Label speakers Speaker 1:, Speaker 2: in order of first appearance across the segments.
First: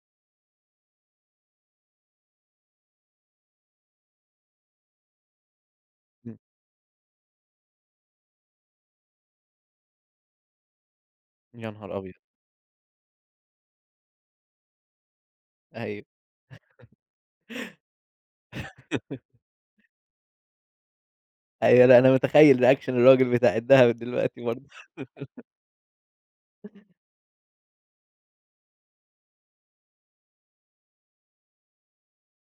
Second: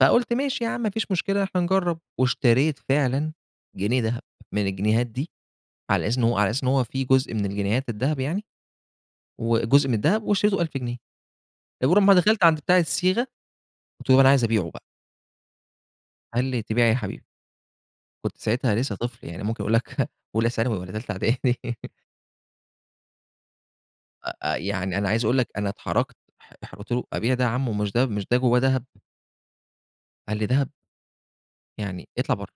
Speaker 1: فقُلت ماشي ياعم ما فيش مشكلة إحنا نجرب، واشتريت فعلًا جنيه دهب من الجنيهات دي، على أساس إن هو
Speaker 2: إمم.
Speaker 1: على أساس إن هو في جزء من الجنيهات الدهب يعني، وجزء من الدهب واشتريته ب1000 جنيه،
Speaker 2: يا نهار
Speaker 1: مجرد
Speaker 2: أبيض!
Speaker 1: ما دخلت عند بتاع الصيغة، قُلت له: "أنا عايز أبيعه بقى."
Speaker 2: أيوه.
Speaker 1: قال لي: "تبيع إيه يا حبيبي؟" كنت ساعتها لسه طفل يعني ممكن أقول لك أولى ثانوي والّا تالتة إعدادي.
Speaker 2: أيوه، لأ أنا متخيل reaction الراجل بتاع الدهب دلوقتي
Speaker 1: أ أ
Speaker 2: برضه.
Speaker 1: يعني أنا عايز أقول لك أنا اتحرجت اح اح قُلت له: "أبيع ده يا عمو، مش ده مش ده جوّاه دهب؟" قال لي: "دهب؟" يعني اطلع برّه،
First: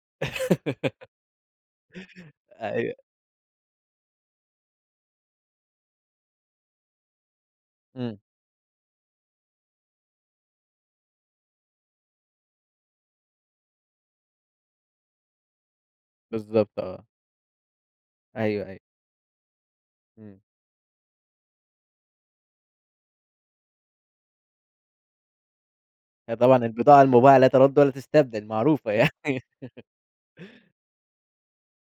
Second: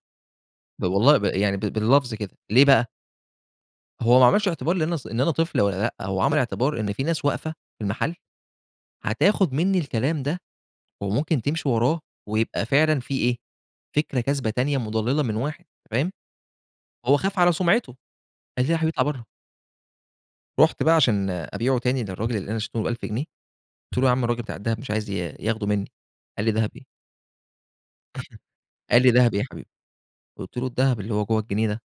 Speaker 1: ب والله ب يعني ب باللفظ كده، ليه بقى؟
Speaker 2: أيوه.
Speaker 1: هو ما عملش اعتبار لإن أنا ص إن أنا طفل والّا لأ، هو عمل اعتبار إن في ناس واقفة في المحل
Speaker 2: إمم.
Speaker 1: هتاخد منّي الكلام ده وممكن تمشي وراه ويبقى فعلًا في إيه فكرة كاذبة تانية مضللة من واحد، أنت فاهم؟
Speaker 2: بالضبط آه.
Speaker 1: هو خاف على سمعته. قال
Speaker 2: أيوه،
Speaker 1: لي: "لا يا
Speaker 2: أيوه.
Speaker 1: حبيبي اطلع برّه."
Speaker 2: إمم.
Speaker 1: رُحت بقى عشان أبيعه تاني للراجل اللي أنا اشتريته ب1000 جنيه. قُلت له: "يا عم الراجل بتاع الدهب مش عايز ي ياخده منّي."
Speaker 2: هي
Speaker 1: قال لي:
Speaker 2: طبعًا
Speaker 1: "دهب إيه؟"
Speaker 2: البضاعة المباعة لا ترد ولا تستبدل معروفة
Speaker 1: قال لي: "دهب إيه
Speaker 2: يعني.
Speaker 1: يا حبيبي؟" قُلت له: "الدهب اللي هو جوّه الجنيه ده."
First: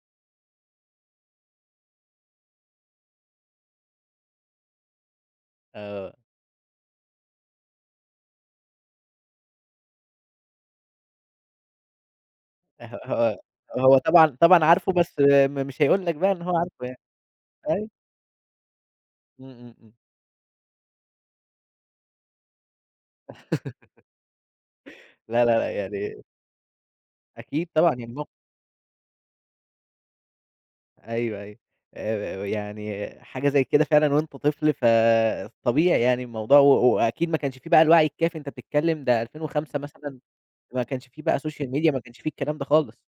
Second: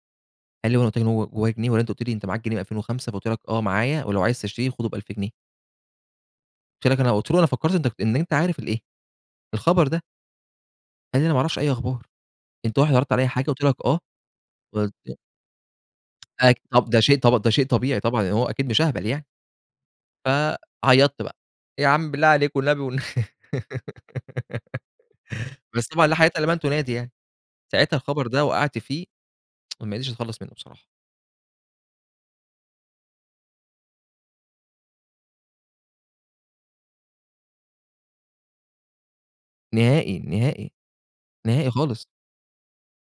Speaker 1: قال لي: "هو أنا قُلت لك إن هو جوّاه جنيه والّا أنت قُلت لي أنت معاك جنيه من 2005 فقُلت لك آه معايا ولو عايز تشتريه خده ب1000 جنيه؟
Speaker 2: آه.
Speaker 1: قُلت لك أنا قُلت له: "أنا فكرت أنت إن أنت عارف الإيه؟ الخبر ده." قال لي: "أنا معرفش أي أخبار، أنت
Speaker 2: آه
Speaker 1: واحد عرضت عليَّ
Speaker 2: ه
Speaker 1: حاجة قُلت لك
Speaker 2: هو هو
Speaker 1: آه"
Speaker 2: طبعًا طبعًا عارفه بس
Speaker 1: [unintelligible]
Speaker 2: م مش هيقول لك بقى إن هو
Speaker 1: أك
Speaker 2: عارفه
Speaker 1: طب
Speaker 2: يعني.
Speaker 1: ده شيء طب ده شيء
Speaker 2: أيوه.
Speaker 1: طبيعي طبعًا هو أكيد مش أهبل يعني.
Speaker 2: إمم، إمم، إمم.
Speaker 1: فعيطت بقى، يا عم بالله عليك والنبي والن
Speaker 2: لا لا لا
Speaker 1: بس طبعًا لا
Speaker 2: يعني
Speaker 1: حياة لمن تنادي يعني.
Speaker 2: أكيد طبعًا
Speaker 1: ساعتها
Speaker 2: يعني
Speaker 1: الخبر
Speaker 2: الموق
Speaker 1: ده وقعت فيه، وما قدرتش أتخلص منه بصراحة.
Speaker 2: أيوه، أيوه. آآ يعني حاجة زي كده فعلًا وأنت طفل فطبيعي يعني الموضوع و وأكيد ما كانش في بقى الوعي الكافي أنت بتتكلم ده 2005
Speaker 1: نهائي،
Speaker 2: مثلًا
Speaker 1: نهائي،
Speaker 2: ما كانش في بقى social
Speaker 1: نهائي
Speaker 2: media ما
Speaker 1: خالص.
Speaker 2: كانش في الكلام ده خالص.